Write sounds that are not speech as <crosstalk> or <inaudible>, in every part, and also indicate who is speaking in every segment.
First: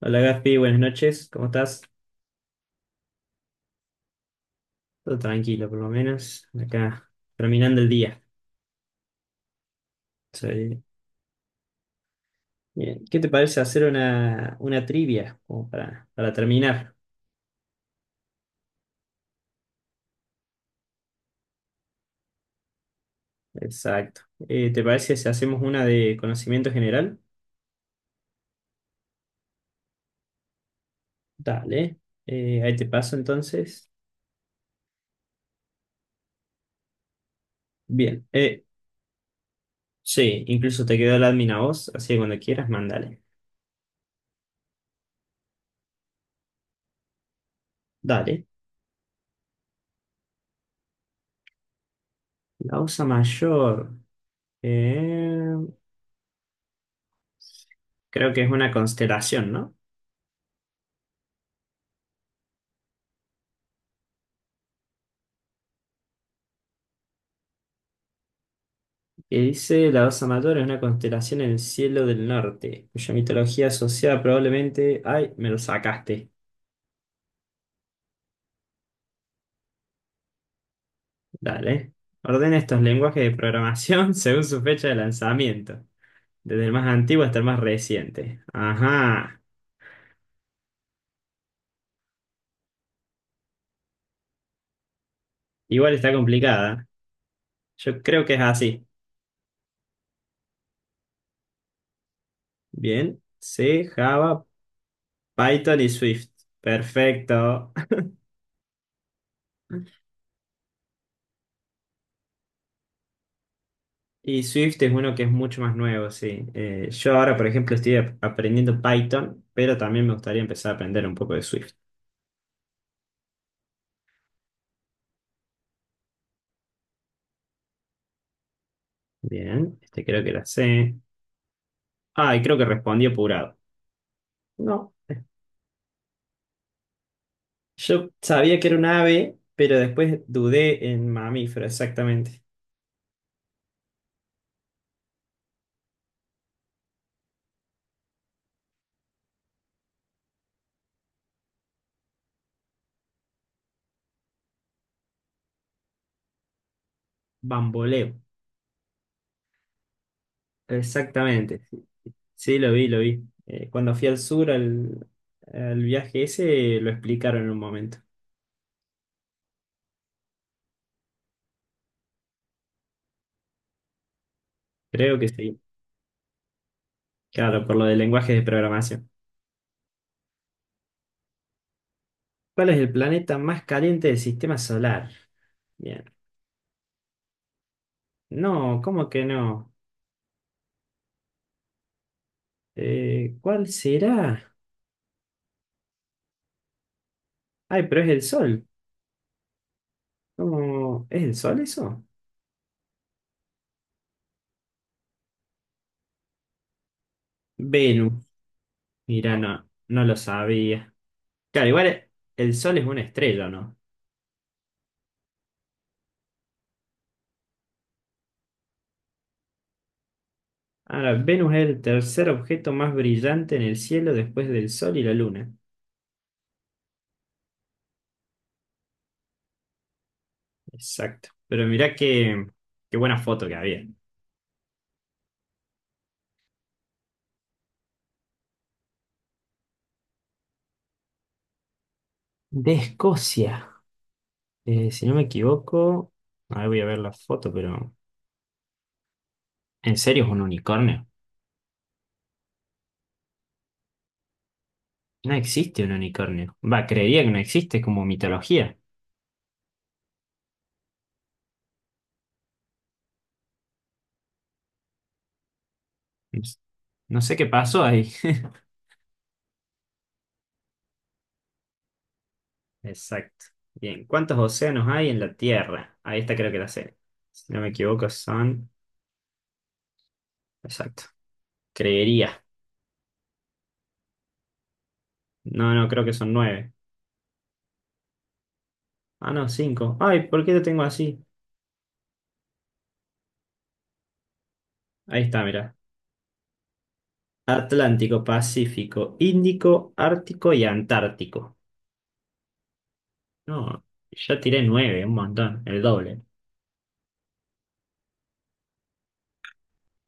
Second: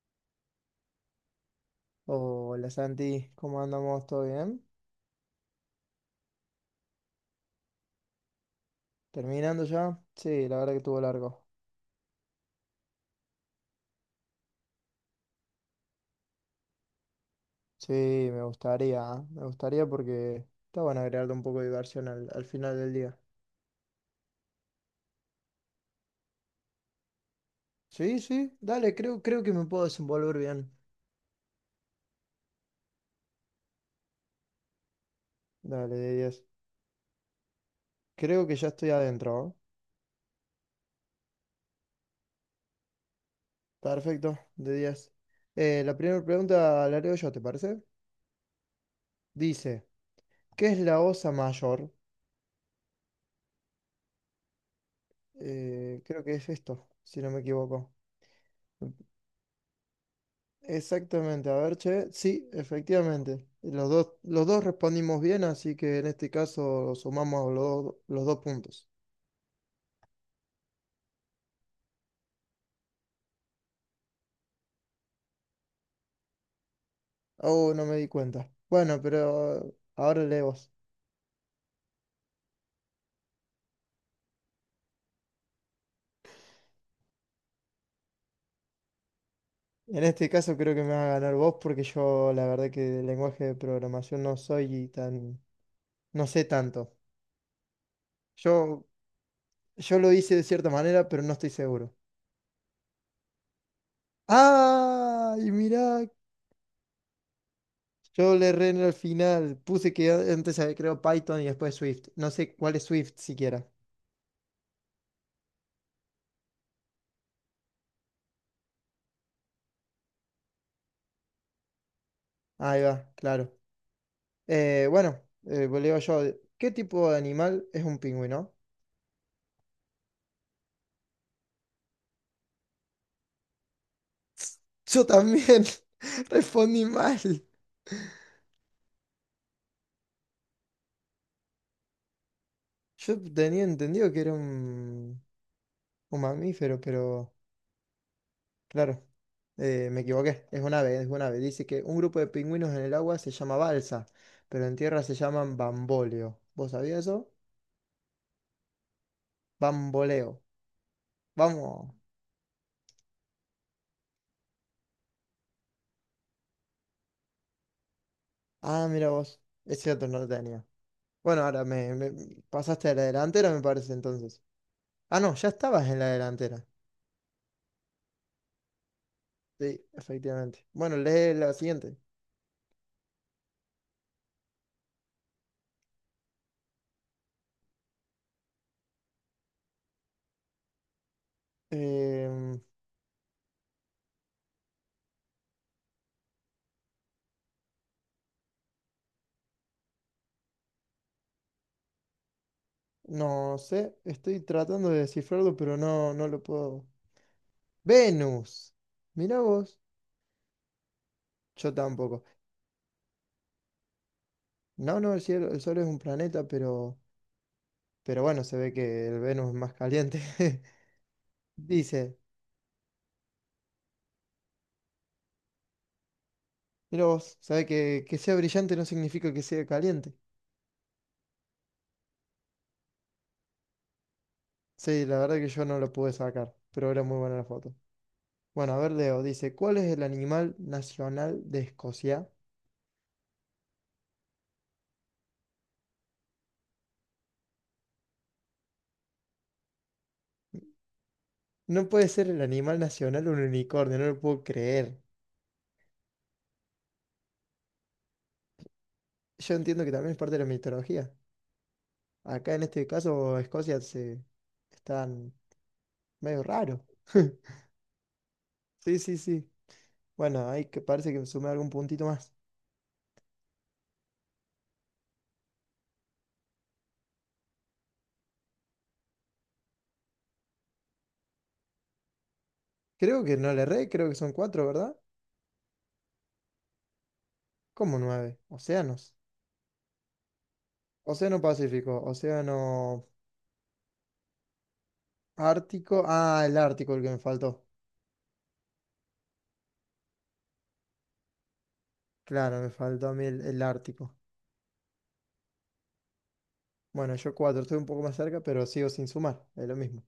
Speaker 1: Hola Gaspi, buenas noches, ¿cómo estás?
Speaker 2: Hola Santi, ¿cómo andamos? ¿Todo bien?
Speaker 1: Todo tranquilo, por lo menos. Acá, terminando el día.
Speaker 2: ¿Terminando ya? Sí, la verdad que
Speaker 1: Soy-
Speaker 2: estuvo largo.
Speaker 1: Bien. ¿Qué te parece hacer una trivia como para terminar?
Speaker 2: Sí, me gustaría, ¿eh? Me gustaría porque está bueno agregarle un poco de diversión al final del día.
Speaker 1: Exacto. ¿Te parece si hacemos una de conocimiento general?
Speaker 2: Sí, sí, dale, creo que me puedo desenvolver bien.
Speaker 1: Dale. Ahí te paso entonces.
Speaker 2: Dale, de 10.
Speaker 1: Bien.
Speaker 2: Creo que ya estoy adentro, ¿eh?
Speaker 1: Sí, incluso te quedó el admin a vos, así que cuando quieras, mándale.
Speaker 2: Perfecto, de 10. La primera pregunta la leo yo, ¿te parece?
Speaker 1: Dale.
Speaker 2: Dice, ¿qué es la Osa Mayor?
Speaker 1: La osa mayor. eh,
Speaker 2: Creo que es esto, si no me equivoco.
Speaker 1: creo que es una constelación, ¿no?
Speaker 2: Exactamente, a ver, che, sí, efectivamente. Los dos respondimos bien, así que en este caso sumamos los dos puntos.
Speaker 1: Que dice la Osa Mayor es una constelación en el cielo del norte, cuya mitología asociada probablemente... ¡Ay, me lo sacaste!
Speaker 2: Oh, no me di cuenta. Bueno, pero ahora lee vos.
Speaker 1: Dale. Ordena estos lenguajes de programación <laughs> según su fecha de lanzamiento, desde el más antiguo hasta el más reciente. Ajá.
Speaker 2: En este caso creo que me va a ganar vos porque yo la verdad que de lenguaje de programación
Speaker 1: Igual está
Speaker 2: no sé
Speaker 1: complicada.
Speaker 2: tanto.
Speaker 1: Yo creo que es así.
Speaker 2: Yo, yo lo hice de cierta manera, pero no estoy seguro.
Speaker 1: Bien. C, Java,
Speaker 2: ¡Ay,
Speaker 1: Python y
Speaker 2: mirá!
Speaker 1: Swift. Perfecto.
Speaker 2: Yo le erré en el final.
Speaker 1: <laughs>
Speaker 2: Puse que antes había creado Python y después Swift. No sé cuál es Swift siquiera.
Speaker 1: Y Swift es uno que es mucho más nuevo, sí. Yo ahora, por ejemplo, estoy aprendiendo Python, pero también me gustaría empezar a aprender un poco de Swift.
Speaker 2: Ahí va, claro. Bueno, pues le digo yo, ¿qué tipo de animal es un pingüino?
Speaker 1: Bien, este creo que la sé. Ah, y creo que respondí apurado. No,
Speaker 2: Yo también <laughs> respondí mal.
Speaker 1: yo sabía que era un ave, pero después dudé en mamífero, exactamente.
Speaker 2: Yo tenía entendido que era un mamífero, pero claro, me equivoqué. Es un ave. Dice que un grupo de pingüinos en el agua se llama balsa, pero en tierra se llaman bamboleo. ¿Vos sabías eso?
Speaker 1: Bamboleo,
Speaker 2: Bamboleo.
Speaker 1: exactamente. Sí,
Speaker 2: Vamos.
Speaker 1: sí, lo vi, lo vi. Cuando fui al sur, al viaje ese, lo explicaron en un momento.
Speaker 2: Ah, mira vos. Es cierto, no lo tenía. Bueno, ahora me pasaste a la delantera, me parece entonces.
Speaker 1: Creo
Speaker 2: Ah,
Speaker 1: que
Speaker 2: no, ya
Speaker 1: sí.
Speaker 2: estabas en la delantera.
Speaker 1: Claro, por lo del lenguaje de programación.
Speaker 2: Sí, efectivamente. Bueno, lee la siguiente.
Speaker 1: ¿Cuál es el planeta más caliente del sistema solar? Bien. No, ¿cómo que no?
Speaker 2: Em,
Speaker 1: ¿Cuál será? Ay, pero es el Sol. ¿Cómo? ¿Es el Sol eso?
Speaker 2: no sé, estoy tratando de descifrarlo, pero no lo puedo.
Speaker 1: Venus.
Speaker 2: Venus.
Speaker 1: Mira,
Speaker 2: Mira
Speaker 1: no,
Speaker 2: vos.
Speaker 1: no lo sabía. Claro,
Speaker 2: Yo
Speaker 1: igual
Speaker 2: tampoco.
Speaker 1: el Sol es una estrella, ¿no?
Speaker 2: No, no, el Sol es un planeta, pero bueno, se ve que el Venus es más caliente. <laughs>
Speaker 1: Ahora, Venus es el
Speaker 2: Dice,
Speaker 1: tercer objeto más brillante en el cielo después del Sol y la Luna.
Speaker 2: mira vos, sabe que sea brillante no significa que sea caliente.
Speaker 1: Exacto. Pero mirá qué buena foto que había.
Speaker 2: Sí, la verdad que yo no lo pude sacar, pero era muy buena la foto. Bueno, a ver, Leo, dice, ¿cuál es el animal nacional de Escocia?
Speaker 1: De Escocia. Si no me equivoco, ahora voy a ver la foto, pero... ¿En serio es un unicornio?
Speaker 2: No puede ser el animal nacional un unicornio, no lo puedo creer.
Speaker 1: No existe un unicornio. Va, creería que no existe, es como mitología.
Speaker 2: Yo entiendo que también es parte de la mitología. Acá en este caso, Escocia se están
Speaker 1: No
Speaker 2: medio
Speaker 1: s-
Speaker 2: raro.
Speaker 1: no
Speaker 2: <laughs>
Speaker 1: sé qué pasó ahí. <laughs>
Speaker 2: Sí, sí, sí. Bueno, ahí que parece que me sumé algún puntito más.
Speaker 1: Exacto. Bien, ¿cuántos océanos hay en la Tierra? Ahí está, creo que la sé. Si no me equivoco, son... Exacto. Creería.
Speaker 2: Creo que no le erré, creo que son cuatro, ¿verdad?
Speaker 1: No, no, creo que son nueve.
Speaker 2: Como nueve. Océanos.
Speaker 1: Ah, no, cinco. Ay, ¿por qué lo tengo así?
Speaker 2: Océano Pacífico, Océano
Speaker 1: Ahí está, mira.
Speaker 2: Ártico. Ah, el Ártico, el que me faltó.
Speaker 1: Atlántico, Pacífico, Índico, Ártico y Antártico.
Speaker 2: Claro, me faltó a mí el
Speaker 1: No,
Speaker 2: Ártico.
Speaker 1: yo tiré nueve, un montón, el doble.
Speaker 2: Bueno, yo cuatro, estoy un poco más cerca, pero sigo sin sumar. Es lo mismo.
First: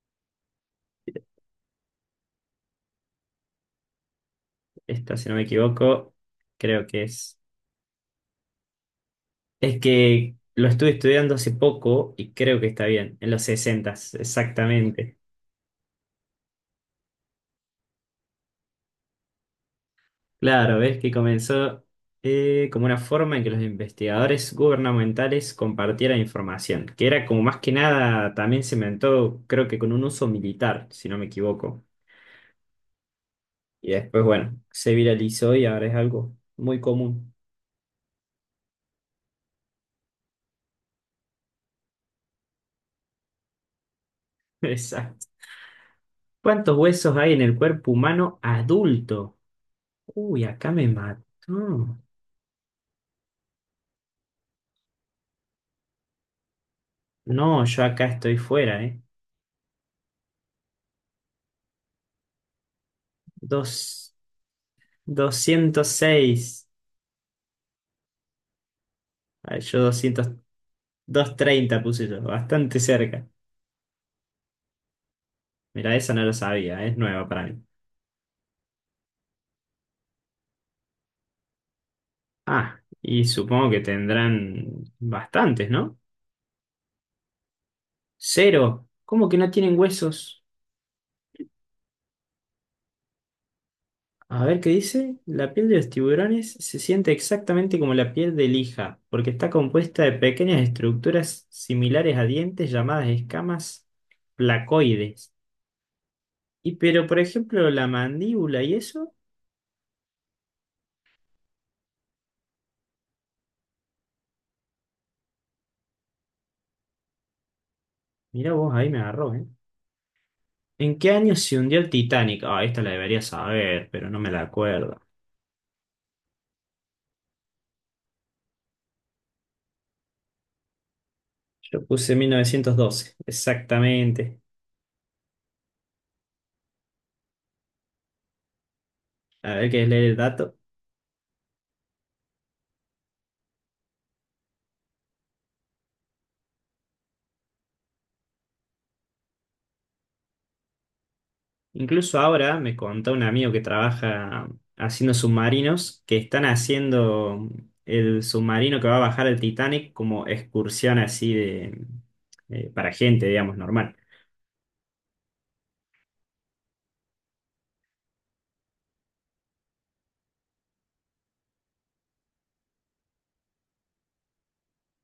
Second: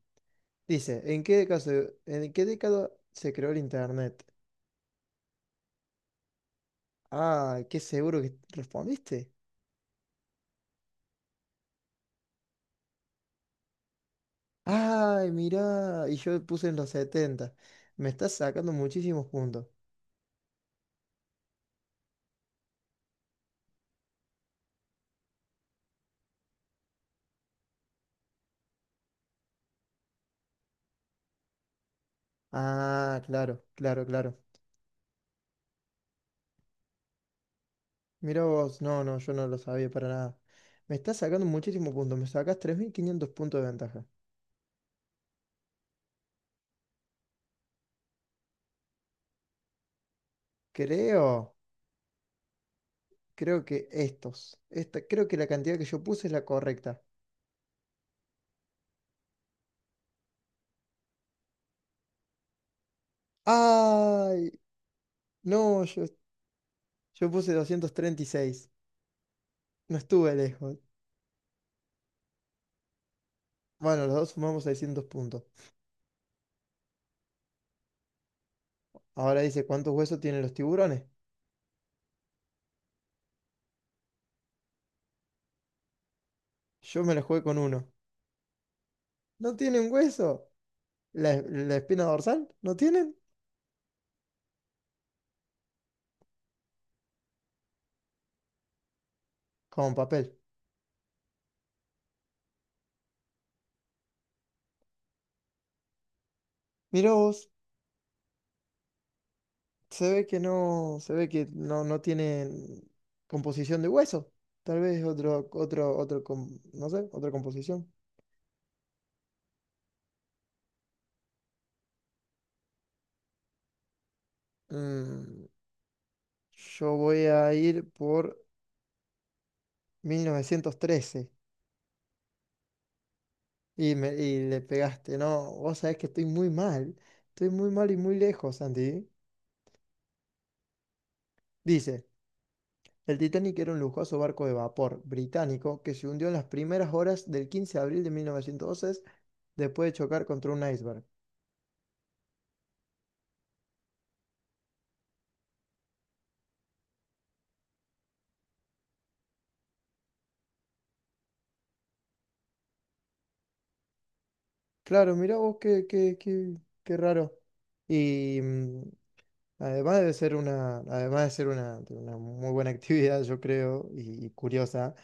Speaker 2: Dice, ¿en qué década se creó el Internet?
Speaker 1: Esta, si no me equivoco, creo que es.
Speaker 2: Ah, qué seguro que respondiste.
Speaker 1: Es que lo estuve estudiando hace poco y creo que está bien, en los sesentas exactamente.
Speaker 2: Ay, mirá, y yo puse en los 70. Me estás sacando muchísimos puntos.
Speaker 1: Claro, ves que comenzó como una forma en que los investigadores gubernamentales compartieran información, que era como más que nada, también se inventó, creo que con un uso militar, si no me equivoco.
Speaker 2: Ah, claro,
Speaker 1: Y
Speaker 2: claro,
Speaker 1: después,
Speaker 2: claro.
Speaker 1: bueno, se viralizó y ahora es algo muy común.
Speaker 2: Mira vos, no, no, yo no lo sabía para nada. Me estás sacando muchísimos puntos, me sacas 3.500 puntos de ventaja.
Speaker 1: <laughs> Exacto. ¿Cuántos huesos hay en el cuerpo humano adulto? Uy, acá me mató.
Speaker 2: Creo, creo que la cantidad que yo puse es la correcta.
Speaker 1: No, yo acá estoy fuera, ¿eh? Dos,
Speaker 2: Ay, no, yo,
Speaker 1: 206.
Speaker 2: yo puse 236.
Speaker 1: Ay, yo
Speaker 2: No
Speaker 1: 200,
Speaker 2: estuve lejos.
Speaker 1: treinta puse yo, bastante cerca.
Speaker 2: Bueno, los dos sumamos 600 puntos.
Speaker 1: Mira, esa no lo sabía, es nueva para mí.
Speaker 2: Ahora dice, ¿cuántos huesos tienen los tiburones?
Speaker 1: Ah, y supongo que tendrán bastantes, ¿no?
Speaker 2: Yo me la jugué con uno.
Speaker 1: Cero. ¿Cómo que no
Speaker 2: ¿No
Speaker 1: tienen
Speaker 2: tienen
Speaker 1: huesos?
Speaker 2: hueso? ¿La espina dorsal? ¿No tienen?
Speaker 1: A ver qué dice. La piel de los tiburones se siente exactamente como la piel de lija, porque está
Speaker 2: Con
Speaker 1: compuesta de
Speaker 2: papel.
Speaker 1: pequeñas estructuras similares a dientes llamadas escamas placoides. Y pero,
Speaker 2: Mirá
Speaker 1: por
Speaker 2: vos,
Speaker 1: ejemplo, la mandíbula y eso,
Speaker 2: se ve que no, no tienen composición de hueso. Tal vez otro, no sé, otra composición.
Speaker 1: mira vos, ahí me agarró, ¿eh? ¿En qué año se hundió el Titanic? Ah, esta la debería saber, pero no me la acuerdo.
Speaker 2: Mm, yo voy a ir por 1913.
Speaker 1: Yo puse 1912,
Speaker 2: Y, me,
Speaker 1: exactamente.
Speaker 2: y le pegaste, ¿no? Vos sabés que estoy muy mal. Estoy muy mal y muy lejos, Andy.
Speaker 1: A ver, ¿qué es leer el dato?
Speaker 2: Dice, el Titanic era un lujoso barco de vapor británico que se hundió en las primeras horas del 15 de abril de 1912 después de chocar contra un iceberg.
Speaker 1: Incluso ahora me contó un amigo que trabaja haciendo submarinos que están haciendo el submarino que va a bajar el Titanic como excursión así de para gente, digamos, normal.
Speaker 2: Claro, mirá vos qué raro. Y además además de ser una, de una muy buena <laughs> actividad, yo creo, y curiosa,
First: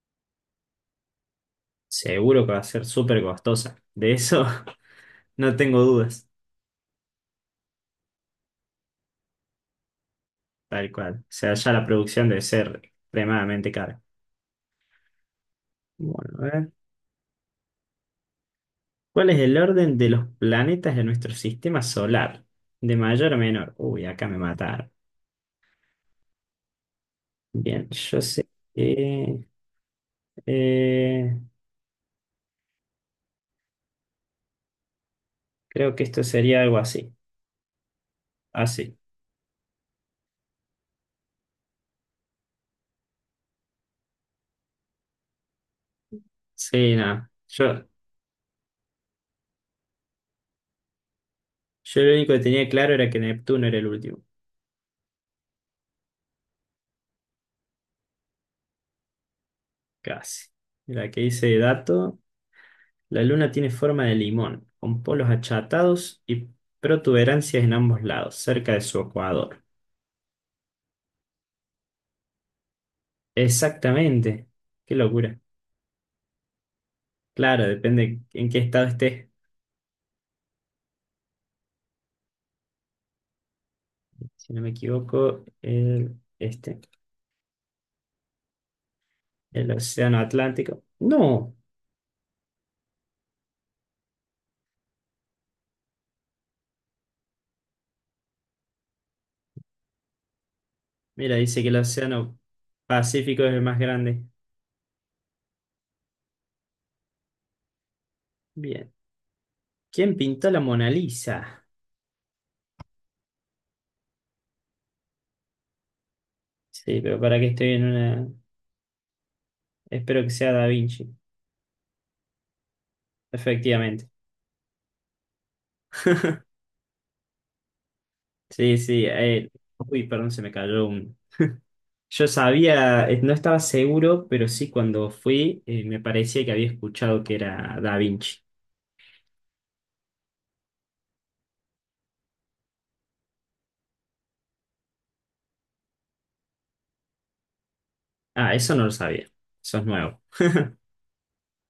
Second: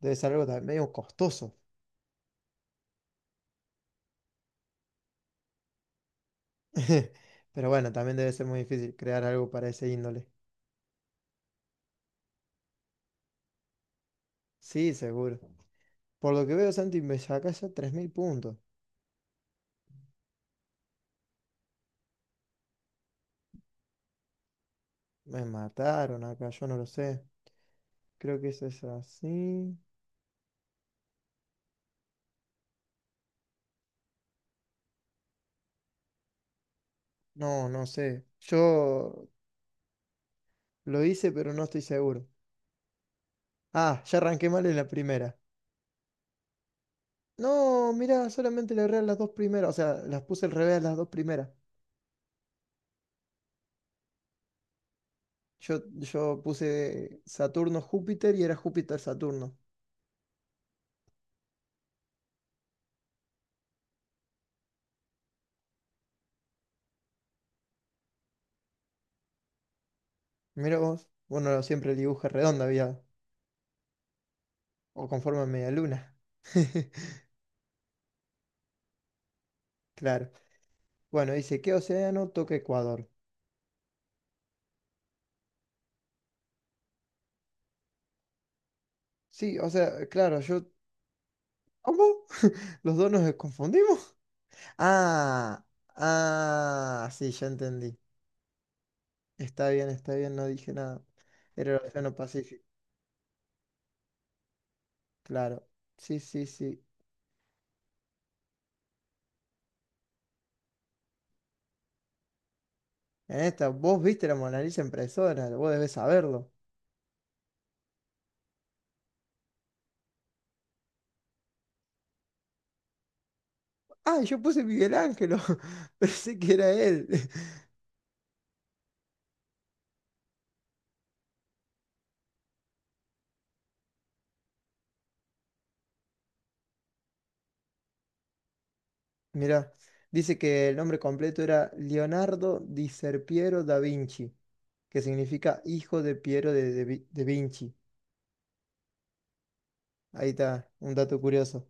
Speaker 2: debe ser algo también medio costoso.
Speaker 1: Seguro que va a ser súper costosa. De eso <laughs> no tengo dudas.
Speaker 2: <laughs> Pero bueno, también debe ser muy difícil crear algo para ese índole.
Speaker 1: Tal cual. O sea, ya la producción debe ser extremadamente cara.
Speaker 2: Sí, seguro. Por
Speaker 1: Bueno, a
Speaker 2: lo que
Speaker 1: ver.
Speaker 2: veo, Santi, me sacás ya 3.000 puntos.
Speaker 1: ¿Cuál es el orden de los planetas de nuestro sistema solar? De mayor a menor. Uy, acá me mataron.
Speaker 2: Me mataron acá, yo no lo sé.
Speaker 1: Bien, yo
Speaker 2: Creo
Speaker 1: sé
Speaker 2: que eso es
Speaker 1: que...
Speaker 2: así.
Speaker 1: eh, creo que esto sería algo así.
Speaker 2: No, no sé.
Speaker 1: Así.
Speaker 2: Yo lo hice, pero no estoy seguro. Ah, ya arranqué mal en la primera.
Speaker 1: Sí, nada.
Speaker 2: No, mirá, solamente le erré a las dos primeras. O sea, las puse al revés a las dos primeras.
Speaker 1: Yo lo único que tenía claro era que Neptuno era el último.
Speaker 2: Yo puse Saturno-Júpiter y era Júpiter-Saturno.
Speaker 1: Casi. Mira, que dice dato. La luna tiene forma de limón, con polos achatados y protuberancias en ambos lados, cerca de su ecuador.
Speaker 2: Mira vos. Bueno, siempre el dibujo es redondo había.
Speaker 1: Exactamente. Qué
Speaker 2: O con
Speaker 1: locura.
Speaker 2: forma de media luna. <laughs>
Speaker 1: Claro, depende en qué estado estés.
Speaker 2: Claro. Bueno, dice, ¿qué océano toca Ecuador?
Speaker 1: Si no me equivoco,
Speaker 2: Sí, o
Speaker 1: el
Speaker 2: sea,
Speaker 1: Océano
Speaker 2: claro, yo...
Speaker 1: Atlántico. No.
Speaker 2: ¿Cómo? <laughs> ¿Los dos nos confundimos? Ah, ah, sí, ya entendí. Está bien, no dije nada.
Speaker 1: Mira, dice que
Speaker 2: Era
Speaker 1: el
Speaker 2: el Océano
Speaker 1: Océano
Speaker 2: Pacífico,
Speaker 1: Pacífico es el más grande.
Speaker 2: claro. Sí, sí, sí.
Speaker 1: Bien. ¿Quién pintó la Mona Lisa?
Speaker 2: En esta, vos viste la Mona Lisa en persona, vos debés saberlo.
Speaker 1: Sí, pero para que estoy en una... Espero que sea Da Vinci. Efectivamente.
Speaker 2: Ah, yo puse Miguel Ángelo, <laughs> pensé que
Speaker 1: <laughs>
Speaker 2: era él. <laughs>
Speaker 1: Sí, sí. Uy, perdón, se me cayó un... Yo sabía, no estaba seguro, pero sí cuando fui me parecía que había escuchado que era Da Vinci.
Speaker 2: Mirá, dice que el nombre completo era Leonardo di Serpiero da Vinci, que significa hijo de Piero de de Vinci.
Speaker 1: Ah, eso no lo sabía. Eso es nuevo.
Speaker 2: Ahí está, un dato curioso.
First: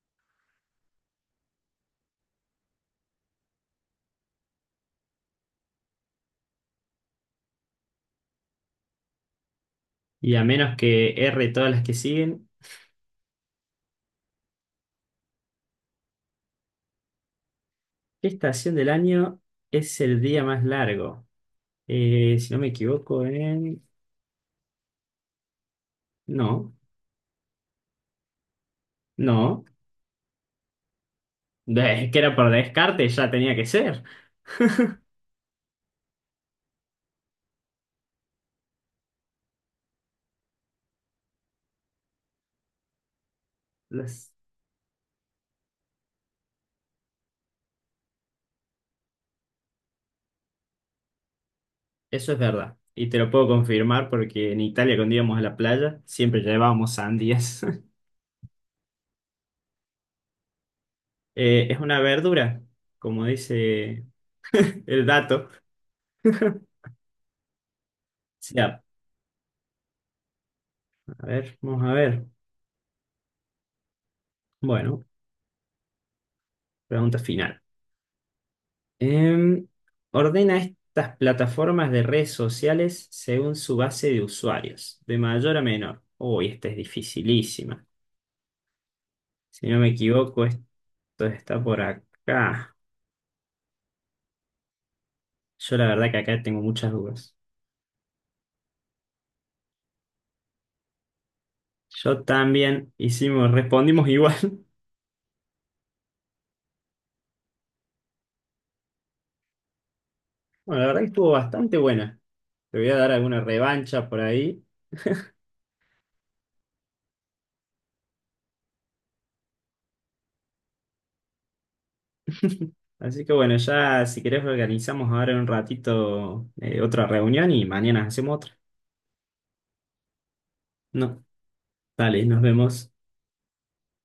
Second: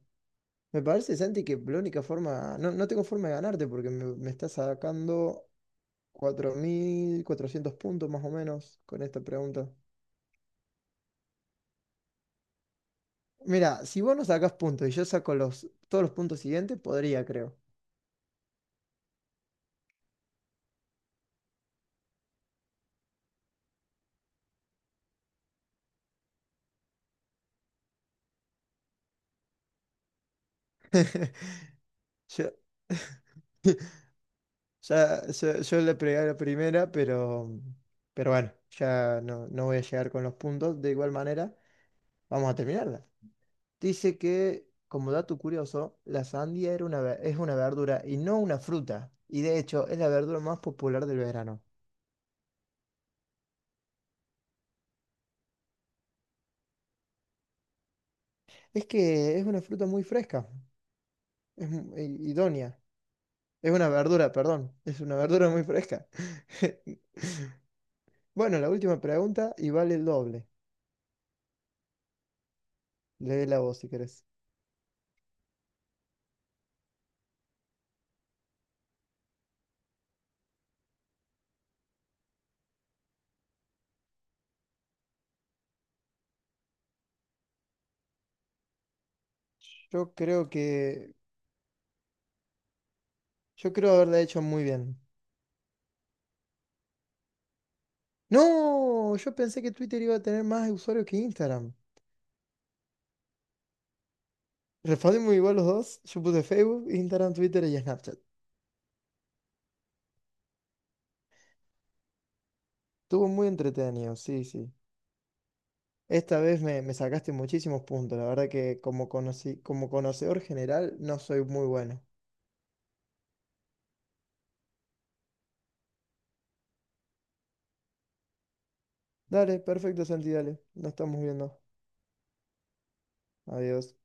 Speaker 2: Me parece, Santi, que la única forma, no, no tengo forma de ganarte porque me estás sacando 4.400 puntos más o menos con esta pregunta.
Speaker 1: Y a menos que erre todas las que siguen,
Speaker 2: Mira, si vos no sacás puntos y yo saco todos los puntos siguientes, podría, creo.
Speaker 1: ¿qué estación del año es el día más largo? Si no me equivoco, en... No, no.
Speaker 2: <laughs>
Speaker 1: Es que era por
Speaker 2: Yo,
Speaker 1: descarte, ya tenía que ser. <laughs>
Speaker 2: yo le pegué a la primera, pero bueno, ya no, no voy a llegar con los puntos. De igual manera, vamos a terminarla. Dice
Speaker 1: Las-
Speaker 2: que, como dato curioso, la sandía es una verdura y no una fruta. Y de hecho, es la verdura más popular del verano.
Speaker 1: Eso es verdad. Y te lo puedo confirmar porque en Italia cuando íbamos a la playa siempre llevábamos sandías. <laughs>
Speaker 2: Es que es una fruta muy fresca. Es
Speaker 1: Es una verdura,
Speaker 2: idónea.
Speaker 1: como
Speaker 2: Es una
Speaker 1: dice
Speaker 2: verdura, perdón. Es
Speaker 1: el
Speaker 2: una verdura
Speaker 1: dato.
Speaker 2: muy fresca.
Speaker 1: <laughs>
Speaker 2: <laughs> Bueno,
Speaker 1: Sí,
Speaker 2: la última pregunta y vale el doble.
Speaker 1: a ver, vamos a ver.
Speaker 2: Léela vos si querés.
Speaker 1: Bueno, pregunta final. Em, ordena estas plataformas de redes sociales según su base de usuarios, de mayor a menor. Uy, esta es dificilísima. Si no me
Speaker 2: Yo
Speaker 1: equivoco,
Speaker 2: creo
Speaker 1: esto
Speaker 2: que.
Speaker 1: está por acá.
Speaker 2: Yo creo haberla hecho muy bien.
Speaker 1: Yo la verdad que acá tengo muchas dudas.
Speaker 2: ¡No! Yo pensé que Twitter iba a tener más usuarios que Instagram.
Speaker 1: Yo también hicimos, respondimos igual. <laughs>
Speaker 2: Respondimos igual los dos. Yo puse Facebook, Instagram, Twitter y Snapchat.
Speaker 1: Bueno, la verdad que estuvo bastante buena. Te voy a dar
Speaker 2: Estuvo
Speaker 1: alguna
Speaker 2: muy
Speaker 1: revancha
Speaker 2: entretenido,
Speaker 1: por
Speaker 2: sí,
Speaker 1: ahí.
Speaker 2: sí. Esta vez me sacaste muchísimos puntos. La verdad que como conocedor general no soy muy bueno.
Speaker 1: Así que bueno, ya si querés organizamos ahora en un ratito otra reunión y mañana hacemos otra.
Speaker 2: Dale, perfecto, Santi, dale. Nos estamos
Speaker 1: No,
Speaker 2: viendo.
Speaker 1: dale, nos vemos.
Speaker 2: Adiós.